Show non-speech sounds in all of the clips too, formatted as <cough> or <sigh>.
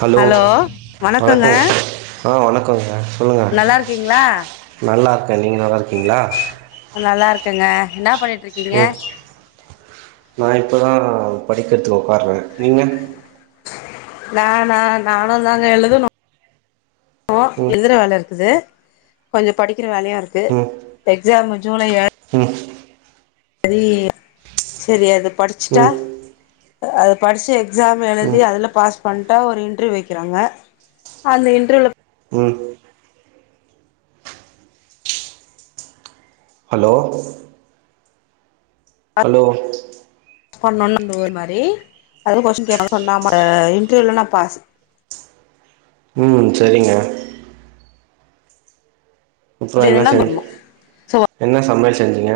Hello வணக்கங்க வணக்கம் ஆ வணக்கங்க சொல்லுங்க நல்லா இருக்கீங்களா நல்லாயிருக்கே நீங்க நல்லாயிருக்கீங்களா ங்க என்ன பண்ணிட் ம் நா இப்பதா படிக்கர்த்துக் ஒக்காறே நீங்க நானா நானு தாங்க எழுதனு னு ம் எழுதர வேலருக்குது. கொஞ்சொ படிக்கிற வேலயு இருக்கு ம் எக்ஸாம் ஜூலை ம் சரி சரி அது படிச்சிட்டா ம் அத படிச்சு எக்ஸாம் எழுதி ம் அதுல பாஸ் பண்ட்டா ஒரு இன்டர்வியூ வெக்கறாங்க. அந்த இண்டர்வியூ ம் ஹலோ ஹலோ பண்ணால் ந்து ஒர் மாரி அதேல்ல கொஸின் கே அது சொன்னா இன்டர்வியூல நா பாஸ். <inaudible> ம் சரிங்க. அப்டி அப்புறன்னா இல்லனா சரி பண்ணு சோ என்ன சமயல் செஞ்சிங்க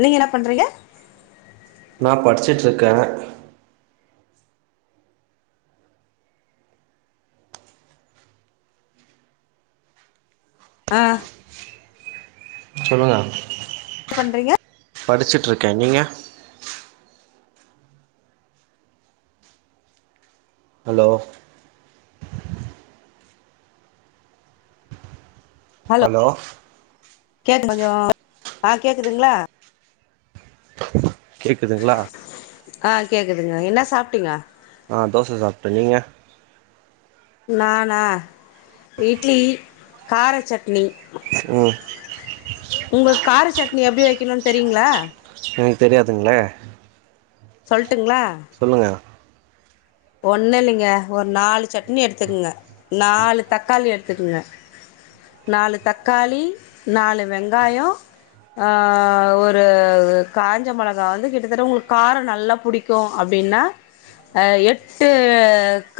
நீங்க என்ன பண்றீங்க நா படிச்சுட்ருக்கே அ சொல்லுங்க என்ன பண்றீங்க படிச்சிட்ருக்கே நீங்க ஹலோ ஹலோ கேக்கு <inaudible> ஆ கேக்குதுங்களா கேக்குதுங்களா அ கேக்குதுங்க என்னா சாப்ட்டிங்க ஆ தோச சாப்டே நீங்க நானா இட்லி கார சட்னி ம் உங்களுக் கார சட்னி எப்டி வைக்கணுனு தெரியுங்களா எனக்கு தெரியாதுங்களே சொல்ட்டுங்களா சொல்லுங்கள் ஒண்ணு இல்லங்க ஒரு நாலு சட்னி எடுத்துக்குங்க நாலு தக்காளி எடுத்துக்குங்க நாலு தக்காளி நாலு வெங்காய ஆ ஒரு காஞ்ச மிளகா வந்து கிட்டதட்ட உங்களுக்கார நல்லா புடிக்கு அப் டின்னா எட் டு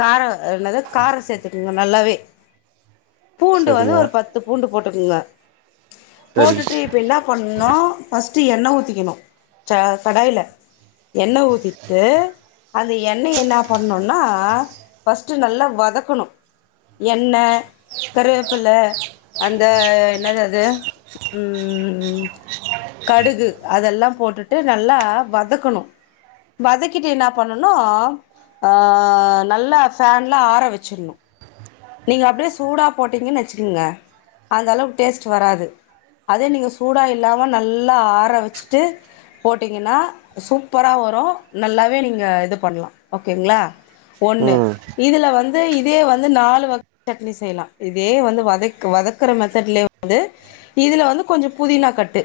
கார என்னது கார சேத்துக்குங்க நல்லாவே பூண்டு வந்து சரிங்க ஒரு பத்து பூண்டு போட்டுக்குங்க சரி போட்டுட்டு இப்ப என்ன பண்ணோ ஃபஸ்ட் எண்ணெ ஊத்திக்கணு கடாயில எண்ண ஊத்திட்டு அந்த எண்ணெய் என்ன பண்ணுனா பஸ்ட் நல்லா வதக்கணு எண்ண கருவேப்புல அந்த என்னது அது ம் கடுகு அதெல்லா போட்டுட்டு நல்லா வதக்கணு வதக்கிட்டு என்னா பண்ணணு ஆ நல்லா ஃபேன்ல ஆற வச்சர்ணு நீங்க அப்டியே சூடா போட்டீங்கன்னு வச்சுக்குங்க அந்த அளவுக் டேஸ்ட் வராது அதே நீங்க சூடா இல்லாம நல்லா ஆற வச்சுட்டு போட்டீங்கென்னா சூப்பரா வரு நல்லாவே நீங்க இது பண்லா ஓகேங்ளா ஒண்ணு ம் இதுல வந்து இதே வந்து நாலு க்கு டக்னு செய்யலா இதே வந்து வதெக் வதக்கற மெத்தட்ல வந்து இதுல வந்து கொஞ்சொ பு தினாகட்டு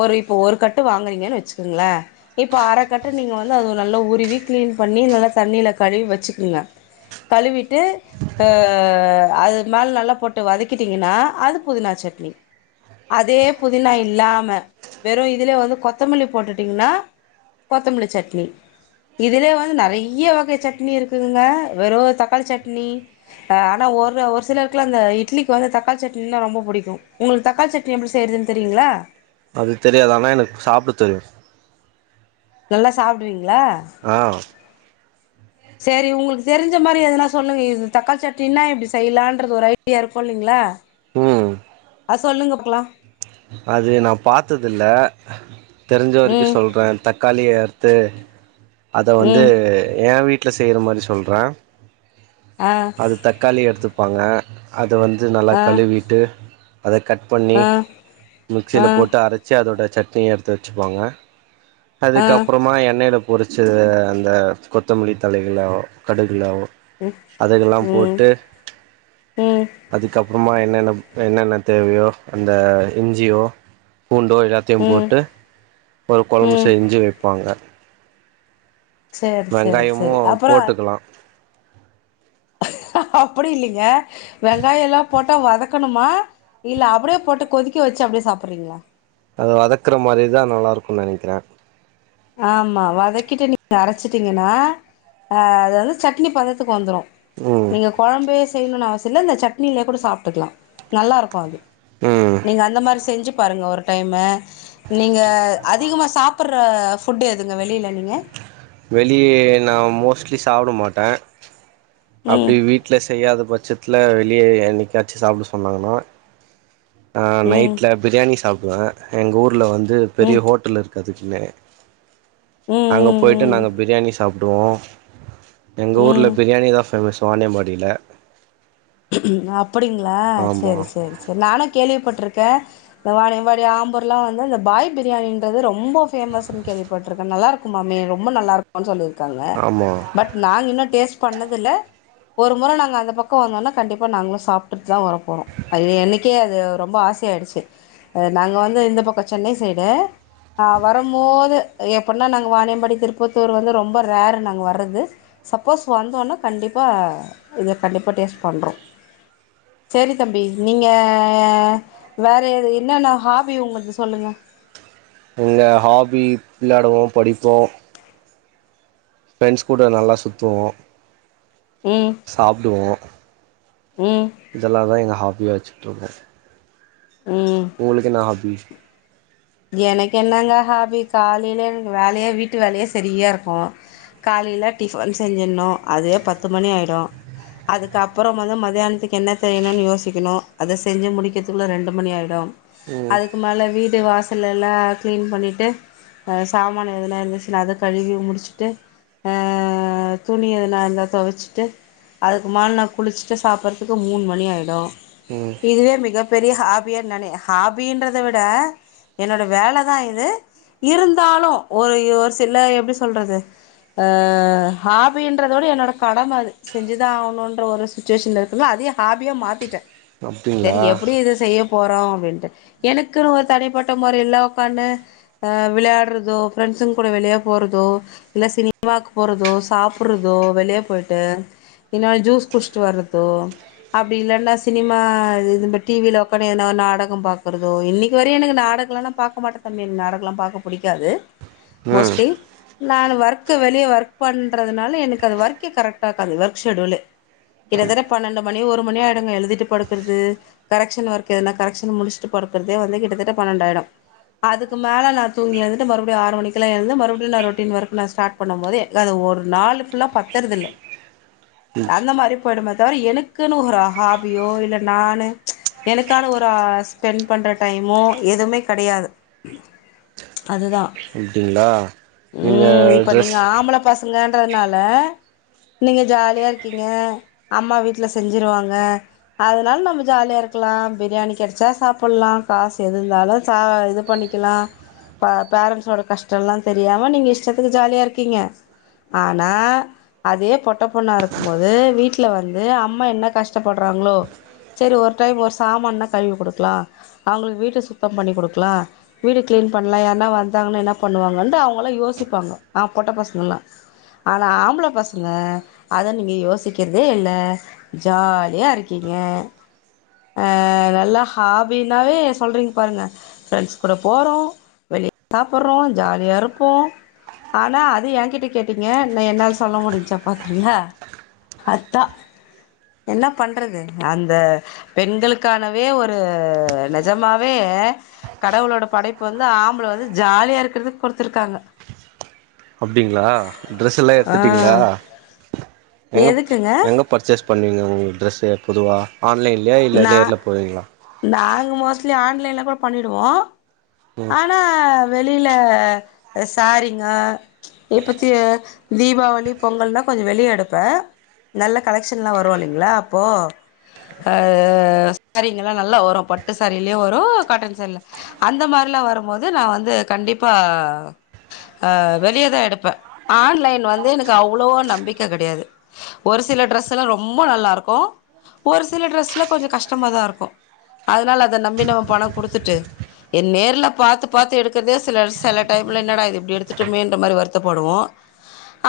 ஒரு இப்போ ஒரு கட்டு வாங்கறீங்கன்னு வெச்சுக்கொங்ளே இப்போ அரகட்டு நீங்க வந்து அத ஒன் நல்லா உருவி கிளீன் ப ண்ணி நல்லா தண்ணில கழுவி வெச்சுக்குங்க கழுவிட்டு அ அ அது மேல நல்லா போட்டு வதக்கிட்டீங்கன்னா அது புதினா சட்னி அதே புதினா இல்லாம வெறு இதுலே வந்து கொத்தமல்லி போட்டுடீங்கனா கொத்தமல்லி சட்னி இதுலயே வந்து நெறயா வகை சட்னி இருக்குதுங்க வெறு தக்காளி சட்னி அ ஆனா ஒர்ரு ஒரு சிலருக்கெல்லா அந்த இட்லிகு வந்து தக்காளி சட்னினா ரொம்ப புடிக்கு உங்களுக்கு தக்காளி சட்னி எப்டி செய் யறது தெரியுங்ளா அது தெரியாது ஆனா எனக்கு சாப்ட தெரியு நல்லா சாப்புடுவீங்ளா ஆ சேரி உங்குளுக்கு தெரிஞ்ச மாரி எதனா சொல்லுங்க இது தக்காளி சட்டினா இப்டி செய்யலான்றது ஒரு ஐடியா இருக்கு இல்லிங்ளா ம் அ சொல்லுங்க பாக்ளா அது நா பாத்ததுதில்ல தெரிஞ்ச வரைக்கு ம் சொல்ற தக்காளிய தே அத வந்து ம் எ வீட்ல செய்ற மாரி சொல்றே ஆ அது தக்காளி எடுத்துப்பாங்க அத வந்து நல்லா ஆ கழுவிட்டு அத கட் பண்ணி ஆ மிக்ஸில ஆ போட்டு அரச்சு அ தோட சட்னி எடுத்து வெச்சுப்பாங்க ஆ அதுக்கப்பறமா எண்ணெய்ல பொரி ச்சத அந்த கொத்தமல்லி தலைகள கடுகளாவோ அதுக்கெல்லா ம் போட்டு ம் அதுக்கப் அப்புறமா என்னென்ன என்னென்ன தேவயோ அந்த இன்ஜியோ பூண்டோ எல்லாத்தயு ம் போட்டு ஒரு கொழம்பு ம் செஞ்சு வெப்பாங்க சேரி சேரி வெங்காயமு சேரி அப்புறோ போட்டுக்கலா அப்டி இல்லைங்க வெங்காயோ எல்லா போட்டா வத க்கணுமா இல்ல அப்டியே போட்டு கொதிக்க வெச்சு அப்டியே சாப்புடுறீங்ளா அது வதக்கற மாரிதா நல்லா இருக்குன்னு நெனக்கிற ஆமா வதக்கிட்டு நீங்க அரச்சிட்டீங்கனா ஆ அது வந்து சட்னி பதத்துக்கு வந்துரு ம் நீங்க கொழம்பே செய்யணுனு அவசியோ இல்ல இந்த சட்னில கூட சாப்டுக்கலா நல்லா இருக்கு அது ம் நீங்க அந்த மாரி செஞ்சு பாருங்க ஒரு டைமு நீங்க அதிகமா சாப்பற ஃபுட்டு எதுங்க வெளில நீங்க வெளியே நா மோஸ்ட்லி சாப்ட மாட்ட அப்டி ம் வீட்ல செய்யாத பட்சத்ல வெளிய என்னிக்காச்சு சாப்ட சொன்னாங்கன்னா ஆ ம் நைட்ல பிரியாணி சாப்டுவ எங்க ஊர்ல வந்து பெரிய ம் ஹோட்டல் இரு கதுக்குனே அங்க போயிட்டு ம் ம் நாங்க பிரியாணி சாப்டுவோ எங்க ம் ஊர்ல ம் பிரியாணிதா ஃபேமஸ் வானியம்பாடில அப்டிங்ளா சேரி சேரி சேரி நானு கேள்விப்பட்டிருக்க இந்த வானியம்பாடி ஆம்பூர்லா வந்தா இந்த பாய் பிரியாணின்றது ரொம்ப ஃபேமஸ்னு கேள்விப்பட்டிருக்க நல்லா இருக்குமாமே ரொம்ப நல்லா இருக்குனு சொல்லிரு க்காங்க ஆமா பட் நாங் இன்னு டேஸ்ட் பண்ணதில்ல ஒரு முற நாங்க அந்த பக்கோ வந்தோனா கண்டிப்பா நாங்களு சாப்டுட்டுதா வர போறோ அது என்னைக்கே அது ரொம்ப ஆச ஆயிடுச்சு அ நாங்க வந்து இந்த பக்கோ சென்னை சைடு ஆ வரம்போது எப்பனா நாங்க வானியம்பாடி திருப்பத்தூர் வந்து ரொம்ப ரேர் நாங்க வர்றது சப்போஸ் வந்தோன்ன கண்டிப் பா இத கண்டிப்பா டேஸ்ட் பண்றோ சேரி தம்பி நீங்க வேற எ என்னென்ன ஹாபி உங்ள்து சொல்லுங்க எங்க ஹாபி விளயாடுவோ படிப்போ பிரண்ஸ் கூட நல்லா சுத்துவோ ம் சாப்டுவோ ம் இதெல்லா தா எங்க ஹாபிய வச்சிட்ருக்கோ ம் உங்களுகு என்ன ஹாபி எனக்கு என்னங்க ஹாபி காலிலே வேலயே வீட்டு வேலயே சரியா இருக்கூ காலையில டிஃபன் செஞ்சினு அதே பத்து மணி ஆயிடு அதுக்கப்புறம் வந்து மத்தியானத்துக்கு என்ன செயணும்னு யோசிக்கணு அத செஞ்சு முடிக்கிறதுக்குள்ள ரெண்டு மணி ஆகிடு ம் அதுக்கு மேல வீடு வாச சில எல்லா க்ளீன் பண்ணிவிட்டு ஆ சாமான எதனா இருந்துச்சுன அத கழுவி முடிச்சுட்டு அ துணி எதுனா இருந்தா தொவச்சிட்டு அதுக்கு மே நா குளிச்சுட்டு சாப்பறதுக்கு மூணு மணி ஆய்டு ம் இதுவே மிகப்பெரிய ஹாபியா நானே ஹாபின்றத விட என்னோட வேலைதா இது இருந்தாலு ஒரு ஒரு சில எப்படி சொல்றது அ ஹாபின்றத விட என்னோட கடம அது செஞ்சுதா ஆகணும்ன்ற ஒரு சுச்சுவேஷன்ல இருக்கும்ல அது ஹாபியா மாத்திட்டே அப்டிங்களா சரி எப்படி இத செய்யப் போறோ அப்படின்ட்டு எனக்குன்னு ஒரு தனிப்பட் ட மாரில்லா உக்கான்டு விளையாடுறதோ பிரண்ஸ்சுங் கூட வெளிய போறதோ இல்ல சினி மாக்கு போறதோ சாப்புருதோ வெளியே போயிட்டு என்னால ஜூஸ் குடிச்சட்டு வர்றதோ அப்படி இல்லைன்னா சினிமா இது டி வியில உக்கா ஏன நாடகம் பாக்குறதோ இன்னைக்கு வரையு எனக்கு நாடக ல்லா பாக்க மாட்டே தம்பி நாடகெல்லா பாக்க பிடிக்காது ம் மோஸ்ட்லி நானு ஒர்க்கு வெளியே ஒர்க் பண்றதுனால எனக்கு அது ஒர்க் கே கரெக்டாக்குது வர்க் ஷெட்யூலே கிட்டத்தட்ட பன்னெண்டு மணி ஒரு மணியாடுங்க எழுதிட்டு படுக்கிறது கரெக்ஷன் ஒர்க் எதுனா கரெஷன் முடிச்சுட்டு படு இருக்கிறதே வந்து கிட்டத்தட்ட பன்னெண்டாயிடு அதுக்கு மேல நா தூங்கிழுந்து மறுபடியு ஆறு மணிக்குலா எழுந்து மறுபடியு நா ரொட்டீன் ஒர்க் நான்ஸார்ட் பண்ண போதே அது ஓ ஒரு நாலு புல்லா பத்தறதுல்ல ம் அந்த மாரி போய்டுமே தவிர எனக்குன்னு ஒரு ஹாபியோ இல்ல நானு எனக்கான ஒரு அ ஸ்பெண்ட் பண்ற டைமோ எதுமே கெடையாது அதுதா அப்டிங்களா நீங்க ம் இப்ப ட்ரெஸ் நீங்க ஆம்பள பசங்கன்றனால நீங்க ஜாலியா இருக்கீங்க அம்மா வீட்ல செஞ்சிருவாங்க அதனால நம்ம ஜாலியா இருக்க பக்கலா பிரியாணி கடைச்சா சாப்பிடலா காசு எது இருந்தாலு சா இது பண்ணிக்கலா பா பேரண்ஸோட கஷ்டல்லா தெரியாம நீங்க இஷ்டத்துக்கு ஜாலியா இருக்கீங்க ஆனா அதே பொட்ட பொண்ணா இருக்கும்போது வீட்டல வந்து அம்மா என்ன கஷ்டப்படுறா ங்களோ சரி ஒரு டைம் ஒரு சாமான்னா கழுவி குடுக்கலா அவங்களுக்கு வீட்டு சுத் தம் பண்ணி குடுக்கலா வீடு கிளீன் பண்ணலா யார்னா வந்தாங்கன்ன என்ன பண்ணுவாங்க அவங்கள யோசிப்பாங்க நா பா பொட்ட பசங்களலா ஆனா ஆம்பளை பசங்க அத நீங்க யோசிக்கிறதே இல்ல ஜாலியா இருக்கீங் ங்க ஆ நல்லா ஹாபினாவே சொல்றீங் க பாருங்க ரெண்ட்ஸ் கூட போறோ வெளிய சாப்பறோ ஜாலியா இருப்போ ஆனா அது எங்கிட்ட கேட்டீங்க ந என்னால சொல்ல முடிஞ்சா பாத்தீங்களா அத்தா என்னா பண்றது அந்த பெண்களுக்கானவே ஒரு நெஜமா வே கடவுளோட படைப்பு வந்து ஆம்பள வந்து ஜாலியா இருக்கிறதுக்கு குடுத்துருக்காங்க அப்டிங்களா டரெஸ்ல்லா ஆ எடுத்துட்டீங்களா எங்கப் எதுக்குங்க எங்க பர்ச்சேஸ் பண்ணுவீங்க உங்க ட்ரெஸ்சு பொதுவா ஆன்லைன்லையா இல்லை நா நேர்ல போவீங்களா நாங்க மோஸ்ட்லி ஆன்லைன்ல கூட பண்ணிடுவோ ஆனா வெளியில சாரிங்கோ எப்பத்தி தீபாவளி பொங்கல்னா கொஞ்ச வெளிய எடுப்பே நல்ல கலெக்ஷன்ல்லா வரு இல்லீங்ளா அப்போ அ சாரீங்கல்லா நல்லா வரு பட்டு சேரீலியு வரு காட்டன் சேரீல அந்த மாரில்லா வரு ம்போது நா வந்து கண்டிப்பா ஆ வெளிய தா எடுப்பே ஆன்லைன்ல் வந்து எனக் அவ்ளோவா நம்பிக்க கெடயாது ஒ ரு சில ட்ரஸ் எல்லா ரொம்ப நல்லாருக்கு ஒரு சில ட்ரஸ்ல்லா கொஞ்சோ கஷ்டமா தா இருக்கு அதுனால அத நம்பி நம்ம பணோ குடுத்துட்டு எ நேர்ல பாத்து பாத்து எடுக்கறதே சில செல டைம்ல என்னடா இது இப்டி எடுத்துட்டமேன்ற மாரி வருத்தப்படுவோ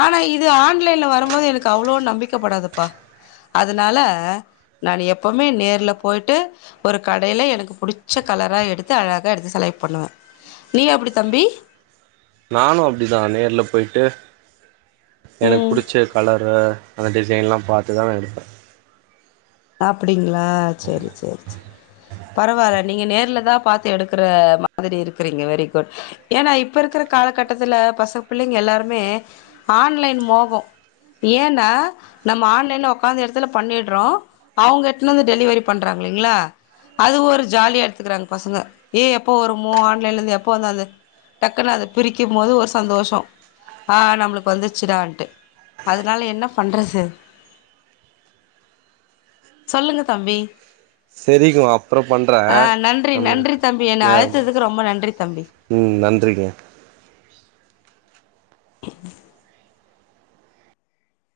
ஆனா இது ஆன்லைன்ல வரும்போது எனக்கு அவ்ளோ நம்பிக்கப்படாதுப்பா அதுனால நானு எப்பவ்மே நேர்ல போய்ட்டு ஒரு கடைல எனக்கு புடிச்ச கலரா எடுத்து அழகா எடுத்து செலக்ட் பண்ணுவே நீ அப்டி தம்பி நானு அப்டிதா நேர்ல போய்ட்டு எனக் ம் புடிச்ச கலரு அந்த டிசைன்லா பாத்து தா நா எடுப்பே அப்டிங்களா சேரி சேரி சேரி பரவால்ல நீங்க நேர்ல தா பாத்து எடுக்கற மாதிரி இருக்கறீங்க வெரி குட் ஏனா இப்ப இருக்கற காலகட்டத்துல பச பிள்ளைங்க எல்லாருமே ஆன்லைன் மோகோ ஏனா நம்ம ஆன்லைன்ல ஒக்காந்த எடத்துல பண்ணிட்றோ அவுங்க எத்துனு வந்து டெலிவரி பண்றாங் இல்லீங்களா அது ஒரு ஜாலியா எட்த்துக்கிறாங் பசங்க ஏ எப்போ வருமோ ஆன்லைன்லர்ந்து எப்ப வந்து அது டக்குன்னு அத பிரிக்கும் போது ஒரு சந்தோஷோ ஆ நம்ளுக்கு வந்துர்ச்சுடான்ட்டு அதுனால என்ன பண்றது சொல்லுங்க தம்பி செரிங்க அப்றோ பண்றே ஆ நன்றி நம்ம நன்றி தம்பி என்ன நேரம் அழைத்ததுக்கு ரொம்ப நன்றி தம்பி ம் நன்றிங்க